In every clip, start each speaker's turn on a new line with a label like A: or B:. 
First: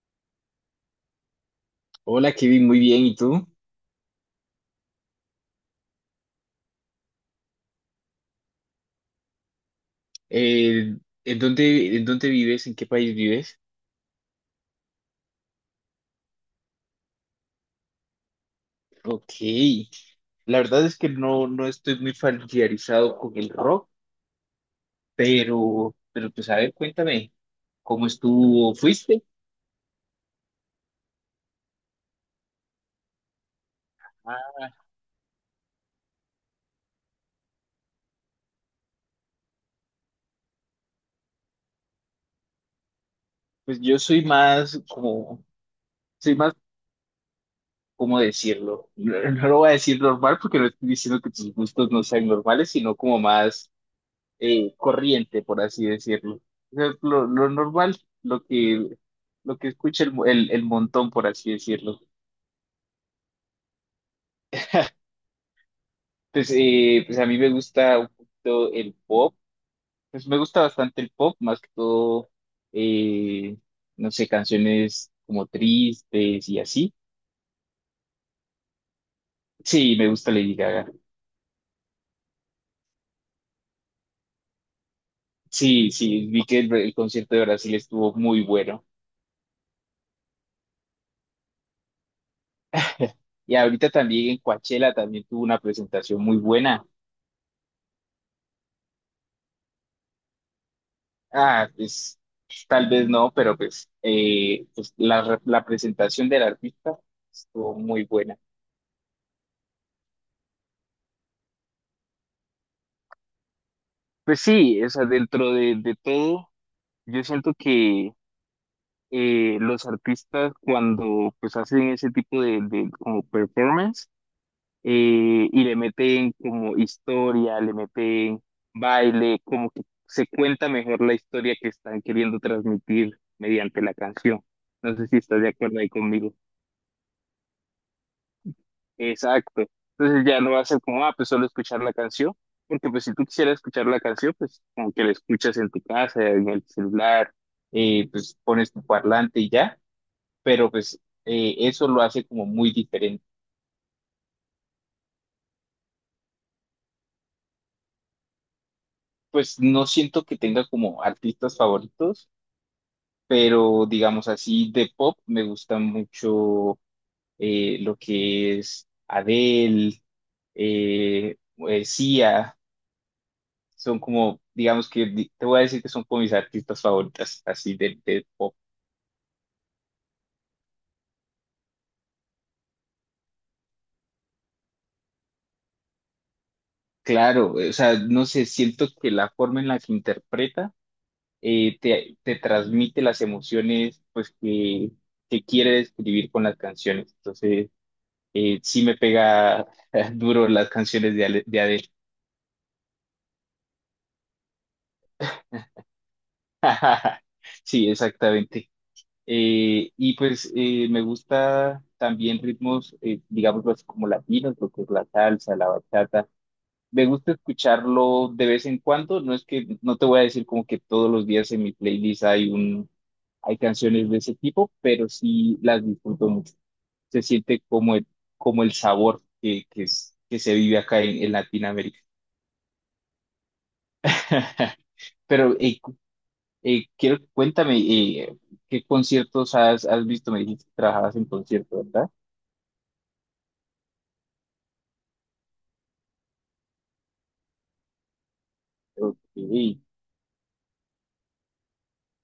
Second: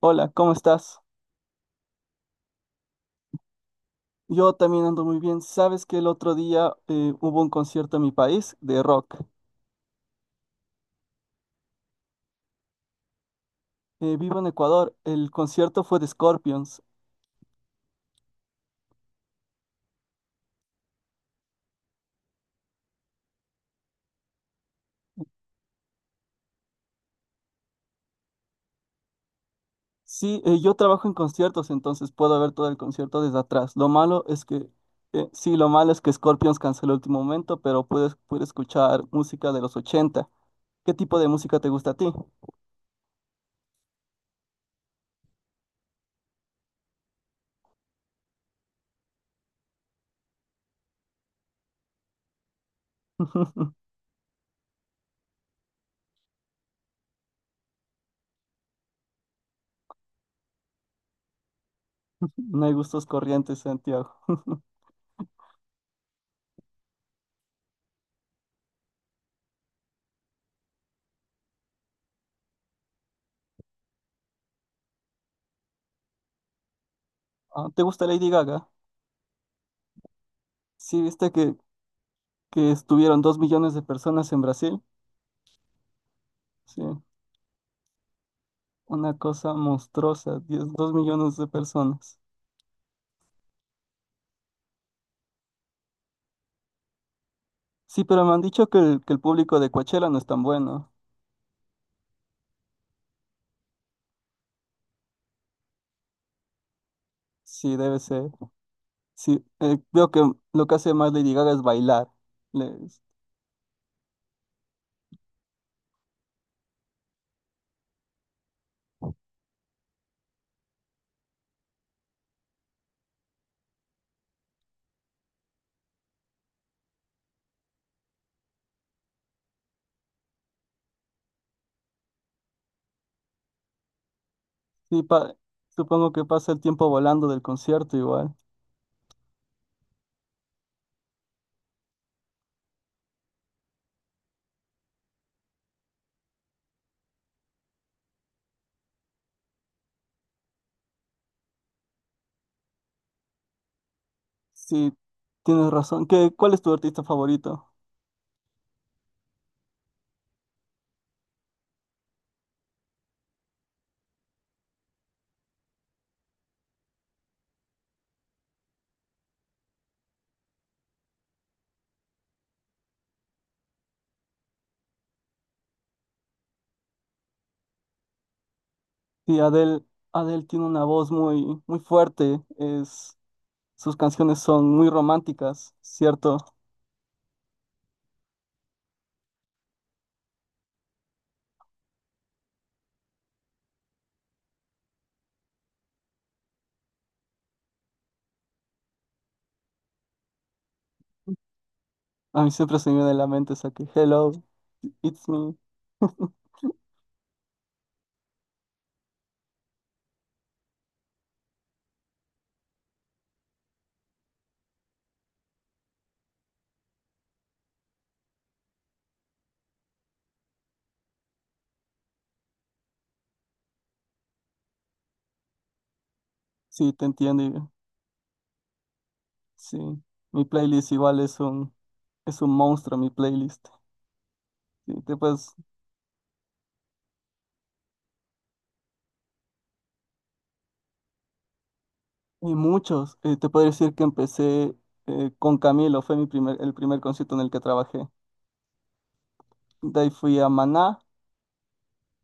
A: Hola, ¿cómo estás?
B: Hola Kevin, muy bien. ¿Y tú?
A: Yo también ando muy bien. Sabes que el otro día hubo un concierto en mi país de rock.
B: Eh, en dónde vives? ¿En qué país vives?
A: Vivo en Ecuador. El concierto fue de Scorpions.
B: Ok. La verdad es que no estoy muy familiarizado con el rock, pero pues a ver, cuéntame, ¿cómo estuvo? ¿Fuiste?
A: Sí, yo trabajo en conciertos, entonces puedo ver todo el concierto desde atrás. Lo malo es
B: Ah,
A: que, sí, lo malo es que Scorpions canceló el último momento, pero puedes escuchar música de los 80. ¿Qué tipo de música te gusta a ti?
B: pues yo soy más como, soy más, ¿cómo decirlo? No, no lo voy a decir normal porque no estoy diciendo que tus gustos no sean normales, sino como más corriente, por así decirlo. O sea, lo normal, lo que, lo que escucha el montón, por así decirlo.
A: No hay gustos corrientes, Santiago.
B: Pues, pues a mí me gusta un poquito el pop, pues me gusta bastante el pop, más que todo, eh, no sé, canciones como tristes y así.
A: Ah, ¿te gusta Lady Gaga?
B: Sí, me gusta Lady Gaga.
A: Sí, viste que estuvieron 2 millones de personas en Brasil.
B: Sí, sí, vi que
A: Sí.
B: el concierto de Brasil estuvo muy bueno.
A: Una cosa monstruosa, 10 2 millones de personas.
B: Y ahorita también en Coachella también tuvo una presentación muy buena.
A: Sí, pero me han dicho que el público de Coachella no es tan bueno.
B: Ah, pues pues, tal vez no, pero pues, pues la presentación del artista estuvo
A: Sí, debe
B: muy
A: ser.
B: buena.
A: Sí, veo que lo que hace más Lady Gaga es bailar. Le-
B: Pues sí, o sea, dentro de todo, yo siento que los artistas cuando pues hacen ese tipo de como performance y le meten como historia, le meten baile, como que se cuenta mejor la historia que están queriendo transmitir mediante la canción. No
A: sí,
B: sé si
A: pa-
B: estás de acuerdo ahí
A: supongo que
B: conmigo.
A: pasa el tiempo volando del concierto igual.
B: Exacto. Entonces ya no va a ser como, ah, pues solo escuchar la canción, porque pues si tú quisieras escuchar la canción, pues como que la escuchas en tu casa, en el celular, pues pones tu parlante y ya, pero pues eso lo hace como muy diferente.
A: Sí, tienes razón. Cuál es tu artista favorito?
B: Pues no siento que tenga como artistas favoritos, pero digamos así, de pop me gusta mucho lo que es Adele, eh, Sia. Son como, digamos que, te voy a decir que son como mis artistas favoritas, así de pop.
A: Sí, Adele tiene una voz muy, muy fuerte. Sus canciones son muy románticas, ¿cierto?
B: Claro, o sea, no sé, siento que la forma en la que interpreta te transmite las emociones pues que quiere describir con las canciones. Entonces, sí me pega duro las canciones de, de Adele.
A: A mí siempre se me viene a la mente esa que Hello, It's Me.
B: Sí, exactamente. Y pues me gusta también ritmos, digamos, pues, como latinos, lo que es la salsa, la bachata. Me gusta escucharlo de vez en cuando. No es que, no te voy a decir como que todos los días en mi playlist hay un, hay canciones de ese tipo, pero sí las disfruto mucho.
A: Sí, te
B: Se
A: entiendo.
B: siente
A: y-
B: como el sabor
A: Sí,
B: que
A: mi
B: se vive
A: playlist
B: acá
A: igual
B: en
A: es un,
B: Latinoamérica.
A: es un monstruo, mi playlist. Sí,
B: Pero quiero, cuéntame, ¿qué conciertos has, has visto? Me dijiste que trabajabas en conciertos, ¿verdad?
A: y muchos. Te puedo decir que empecé con Camilo, fue el primer concierto en el que trabajé.
B: Ok.
A: De ahí fui a Maná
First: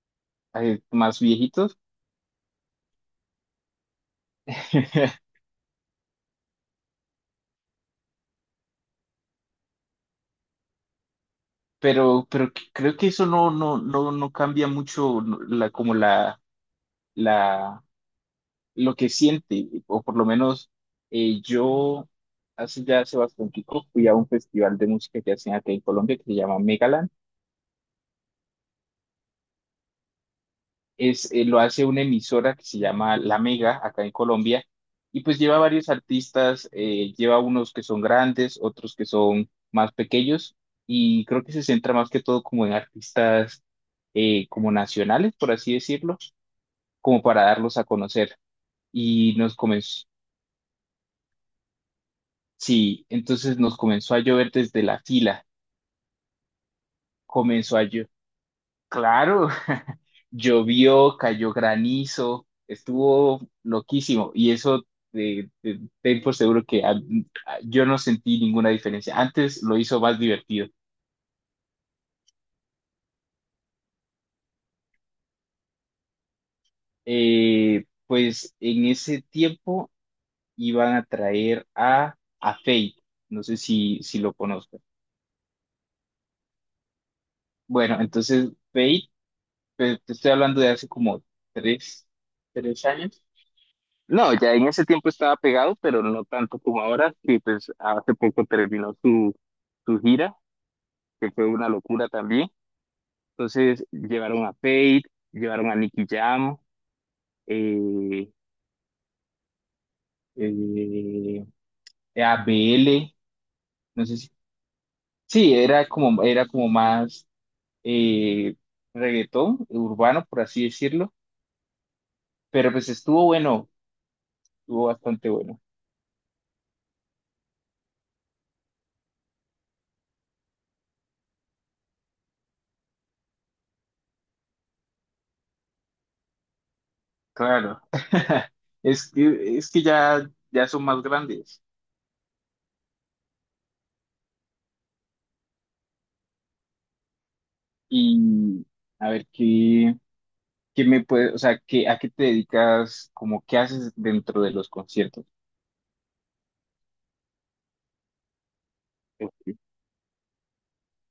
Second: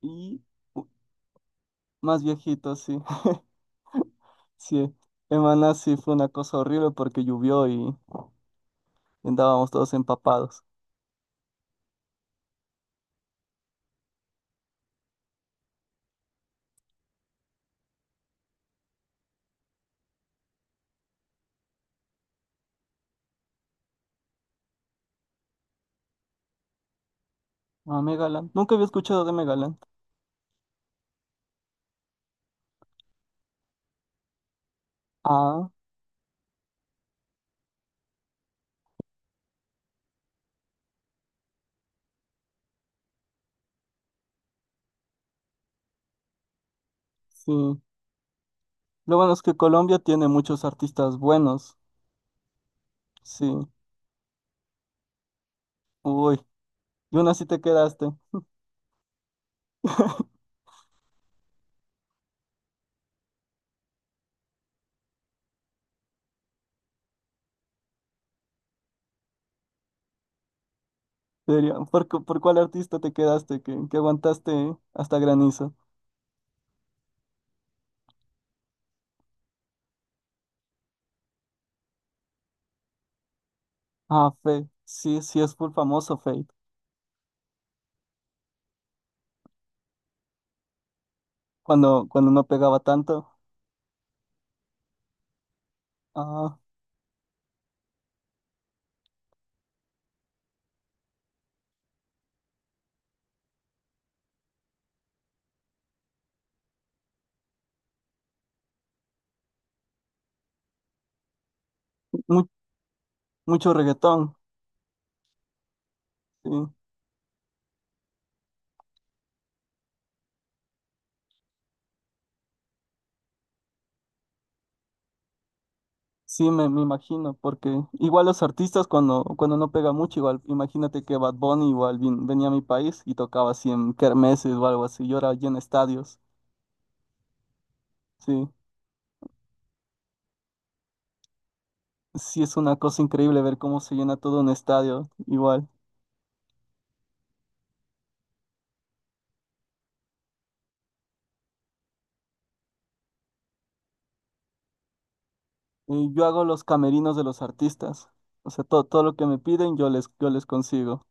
A: y u-
B: ¿Más viejitos?
A: más viejito, sí. Sí, en Maná sí fue una cosa horrible porque llovió y andábamos todos empapados.
B: Pero creo que eso no, no, no cambia mucho no, la, como la, lo que siente, o por lo menos yo hace ya hace bastante tiempo fui a un festival de música que hacen acá en Colombia que se llama Megaland.
A: Ah, Megaland. Nunca había escuchado de Megaland.
B: Es, lo hace una emisora que se llama La Mega acá en Colombia y pues lleva
A: Ah,
B: varios artistas, lleva unos que son grandes, otros que son más pequeños y creo que se centra más que todo como en artistas como nacionales, por así decirlo, como para
A: sí.
B: darlos a conocer.
A: Lo bueno
B: Y
A: es
B: nos
A: que Colombia
B: comenzó,
A: tiene muchos artistas buenos.
B: sí,
A: Sí.
B: entonces nos comenzó a llover desde la fila,
A: Uy. Y aún así te
B: comenzó a
A: quedaste.
B: llover, claro, llovió, cayó granizo, estuvo loquísimo y eso ten por seguro que yo no sentí ninguna diferencia. Antes lo hizo más divertido.
A: ¿Por cuál artista te quedaste que aguantaste hasta granizo?
B: Pues en ese tiempo iban a traer a Fate, no sé si, si
A: Ah,
B: lo
A: Fate.
B: conozco.
A: Sí, sí es full famoso Fate.
B: Bueno, entonces Fate, te estoy hablando de hace como
A: Cuando,
B: tres,
A: cuando no pegaba
B: tres años.
A: tanto.
B: No, ya en ese tiempo estaba pegado, pero no
A: Ah,
B: tanto como ahora. Y pues hace poco terminó su, su gira, que fue una locura también. Entonces llevaron a Fate, llevaron a Nicky Jam, eh, eh, a
A: mu-
B: BL,
A: mucho
B: no sé
A: reggaetón.
B: si. Sí, era
A: Sí,
B: como más eh, reggaetón urbano, por así decirlo. Pero pues estuvo bueno, estuvo bastante bueno.
A: sí me imagino. Porque igual los artistas cuando no pega mucho, igual imagínate que Bad Bunny igual venía a mi país y tocaba así en kermeses o algo así. Y ahora llena estadios.
B: Claro,
A: Sí,
B: es que ya, ya son más grandes.
A: sí es una cosa increíble ver cómo se llena todo un estadio igual.
B: Y a ver, ¿qué, qué me puede, o sea, qué, a qué te dedicas, como qué haces dentro de los conciertos?
A: Y yo hago los camerinos de los artistas. O sea, todo lo que me
B: Ok.
A: piden yo les consigo.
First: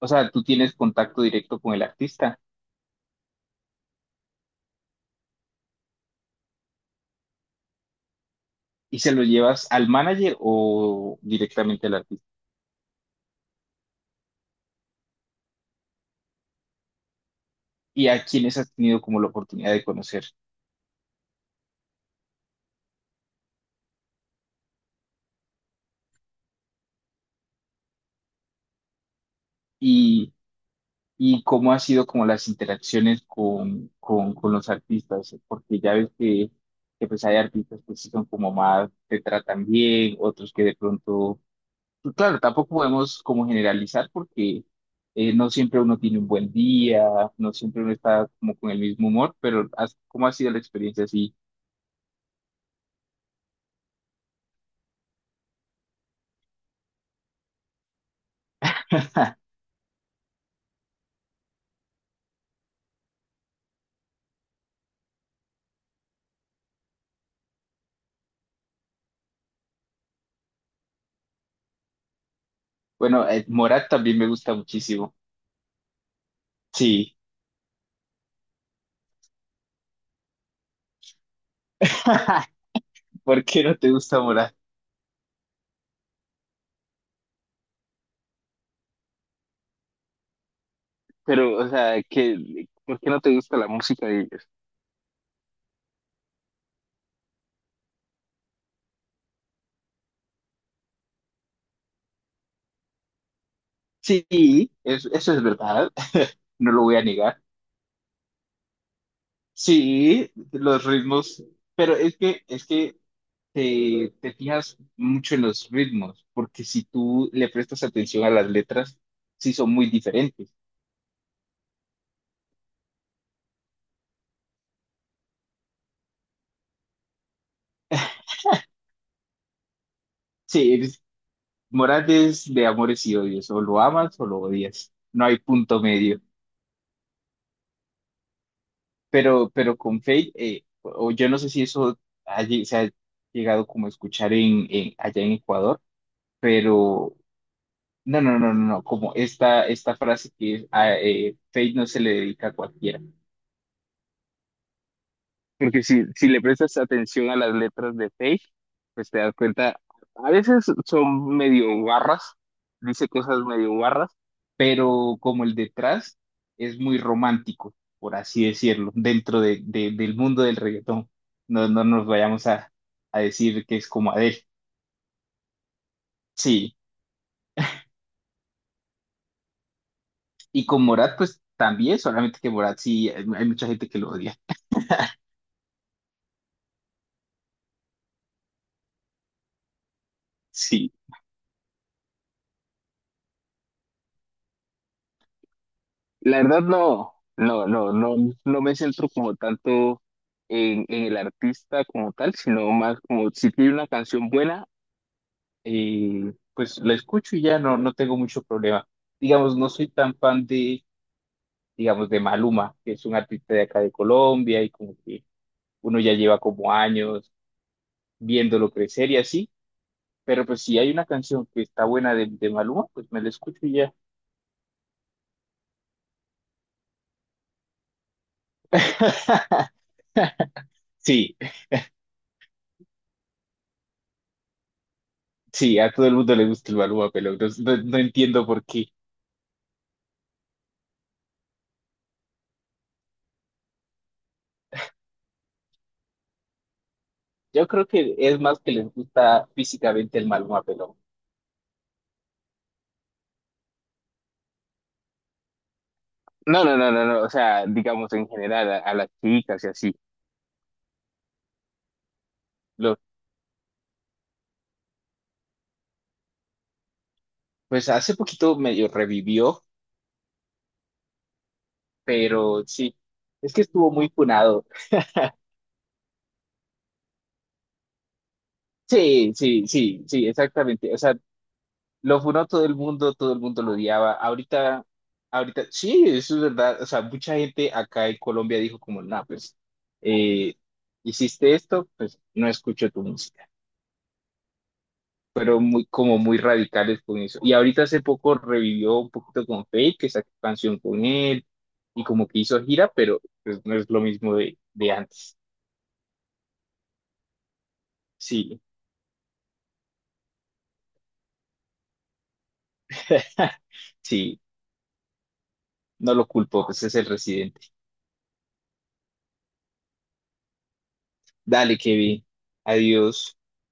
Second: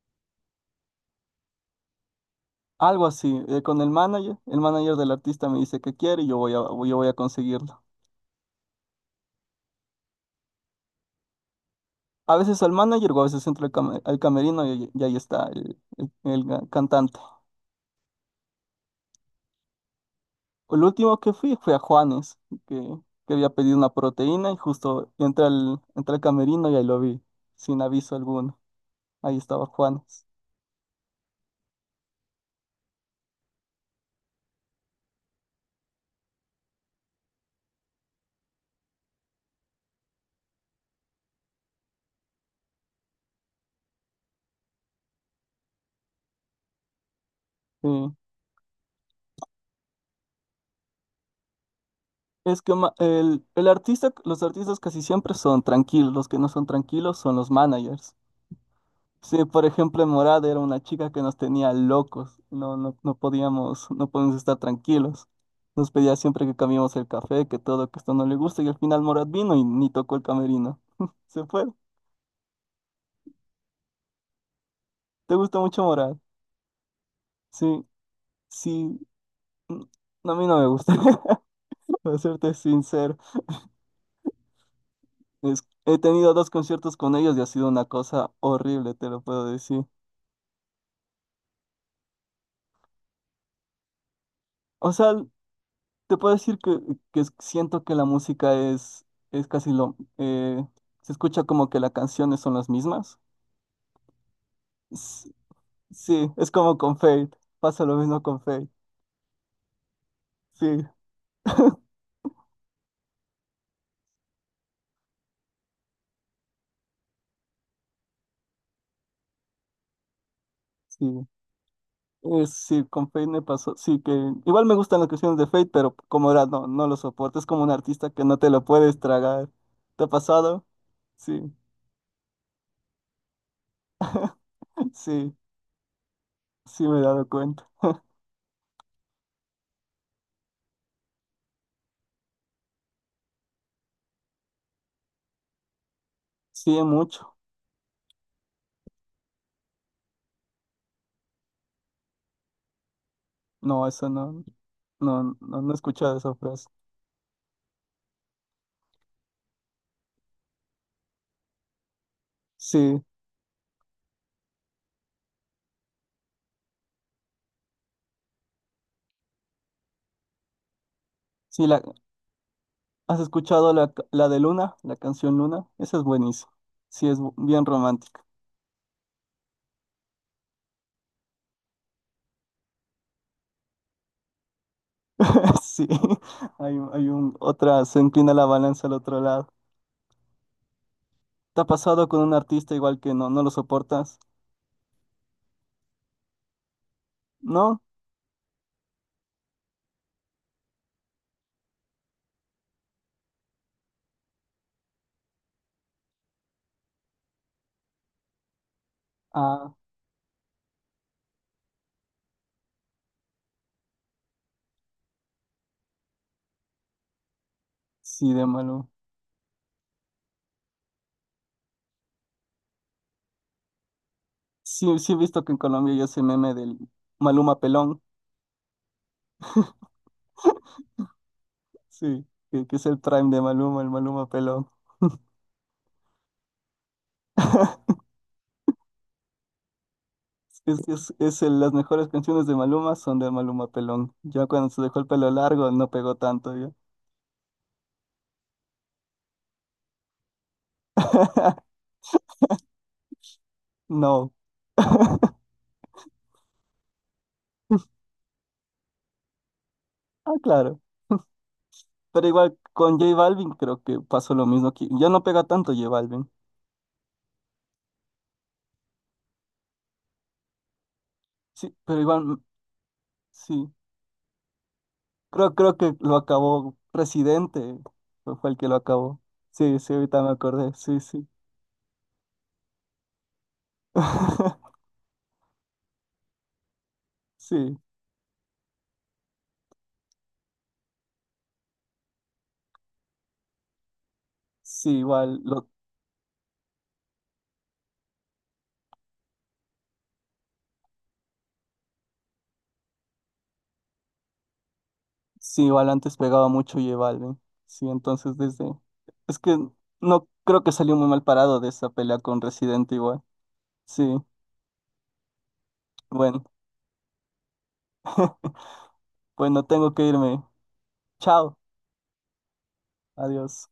B: O sea, ¿tú tienes contacto directo con el artista
A: Algo así, con el manager. El manager del artista me dice qué quiere y yo voy a conseguirlo.
B: y se lo llevas al manager o directamente al artista?
A: A veces al manager o a veces entro al camerino y ahí está el cantante.
B: ¿Y a quiénes has tenido como la oportunidad de conocer?
A: El último que fui fue a Juanes, que, que había pedido una proteína y justo entré al camerino y ahí lo vi, sin aviso alguno. Ahí estaba Juanes.
B: Y cómo ha sido como las interacciones con los artistas, porque ya ves que pues hay artistas que sí son como más, te tratan bien, otros que de pronto, pues claro, tampoco podemos como generalizar porque no siempre uno tiene un buen día, no siempre uno
A: Sí.
B: está como con el mismo humor, pero ¿cómo ha sido la experiencia así?
A: Es que los artistas casi siempre son tranquilos, los que no son tranquilos son los managers. Sí, por ejemplo, en Morada era una chica que nos tenía locos, no podíamos estar tranquilos. Nos pedía siempre que cambiemos el café, que todo, que esto no le gusta, y al final Morad vino y ni tocó el camerino. Se fue.
B: Bueno, Morat también me gusta muchísimo.
A: ¿Te gusta mucho Morad?
B: Sí.
A: Sí, sí. mm, no, a mí no me gusta, para serte sincero.
B: ¿Por qué no te gusta Morat?
A: He tenido dos conciertos con ellos y ha sido una cosa horrible, te lo puedo decir.
B: Pero, o sea, que ¿por qué no te gusta la música?
A: O sea, te puedo decir siento que la música es casi lo... eh, se escucha como que las canciones son las mismas.
B: Sí,
A: S-
B: eso es verdad,
A: Sí, es
B: no
A: como
B: lo voy
A: con
B: a
A: Fate.
B: negar.
A: Pasa lo mismo con Fate.
B: Sí,
A: Sí,
B: los ritmos, pero es que, te fijas mucho en los ritmos, porque si tú le prestas atención a las letras, sí son muy diferentes.
A: sí. Sí, con Fate me pasó. Sí, que igual me gustan las canciones de Fate, pero como era, no lo soporto. Es como un artista que no te lo puedes tragar. ¿Te ha pasado?
B: Sí, es-
A: Sí,
B: Morales de amores y odios, o lo amas o lo odias, no
A: sí,
B: hay punto medio.
A: sí me he dado cuenta.
B: Pero con Fate, o yo no sé si eso se ha llegado como a escuchar en, allá en Ecuador,
A: Sí,
B: pero
A: mucho.
B: no, no, no, no, no, como esta frase que es, a, Fate no se le dedica a cualquiera.
A: No, eso no, no he
B: Porque si,
A: escuchado
B: si
A: esa
B: le
A: frase.
B: prestas atención a las letras de Fate, pues te das cuenta, a veces son medio barras,
A: Sí.
B: dice cosas medio barras, pero como el detrás es muy romántico, por así decirlo, dentro de, del mundo del reggaetón.
A: Sí,
B: No, no nos vayamos
A: ¿has
B: a decir
A: escuchado
B: que es como
A: la de
B: Adele.
A: Luna, la canción Luna? Esa es buenísima.
B: Sí,
A: Sí, es bien romántica.
B: y con Morat, pues también, solamente que Morat sí, hay hay mucha gente que lo odia.
A: Sí, hay otra, se inclina la balanza al otro lado.
B: Sí.
A: ¿Te ha pasado con un artista igual que no lo soportas?
B: La verdad no, no,
A: ¿No?
B: no, no, no me centro como tanto en el artista como tal, sino más como si tiene una canción buena, pues la escucho y ya no, no tengo mucho problema. Digamos, no
A: Ah,
B: soy tan fan de, digamos, de Maluma, que es un artista de acá de Colombia y como que uno ya lleva como años
A: sí, de
B: viéndolo
A: Maluma.
B: crecer y así, pero pues si hay una canción que está buena de Maluma, pues me la escucho y ya.
A: Sí, sí he visto que en Colombia ya ese meme del Maluma Pelón.
B: Sí.
A: Sí, que es el prime de Maluma, el Maluma Pelón.
B: Sí, a todo el mundo le gusta el Maluma Pelón. No, no no entiendo por qué.
A: Las mejores canciones de Maluma son de Maluma Pelón. Ya cuando se dejó el pelo largo no pegó tanto, ya.
B: Yo creo que es más que les gusta físicamente el Maluma Pelón.
A: No.
B: No, no, no, no, no. O sea, digamos en general a las chicas y así.
A: Ah, claro. Pero igual
B: Lo,
A: con J Balvin creo que pasó lo mismo aquí. Ya no pega tanto J Balvin.
B: pues hace poquito medio revivió,
A: Sí, pero igual, mm,
B: pero sí, es que
A: sí.
B: estuvo muy punado.
A: Creo que lo acabó Residente. Fue el que lo acabó.
B: Sí, sí,
A: Sí, sí,
B: sí,
A: ahorita
B: sí,
A: me acordé.
B: exactamente.
A: Sí,
B: O sea,
A: sí.
B: lo funó todo el mundo lo odiaba. Ahorita, ahorita, sí, eso es verdad. O sea, mucha gente
A: Sí,
B: acá en Colombia dijo como, no, pues, eh, hiciste esto, pues no escucho tu música.
A: sí, igual,
B: Pero muy, como muy radicales con eso. Y ahorita hace poco revivió un poquito con Fate, que sacó canción con él, y como que hizo gira, pero pues no es lo mismo de antes.
A: sí, igual antes pegaba mucho J Balvin. Sí, entonces
B: Sí,
A: desde. Es que no creo que salió muy mal parado de esa pelea con Residente igual. Sí,
B: sí, no lo
A: bueno,
B: culpo, pues es el residente.
A: bueno, tengo que irme. Chao,
B: Dale, Kevin, adiós.
A: adiós.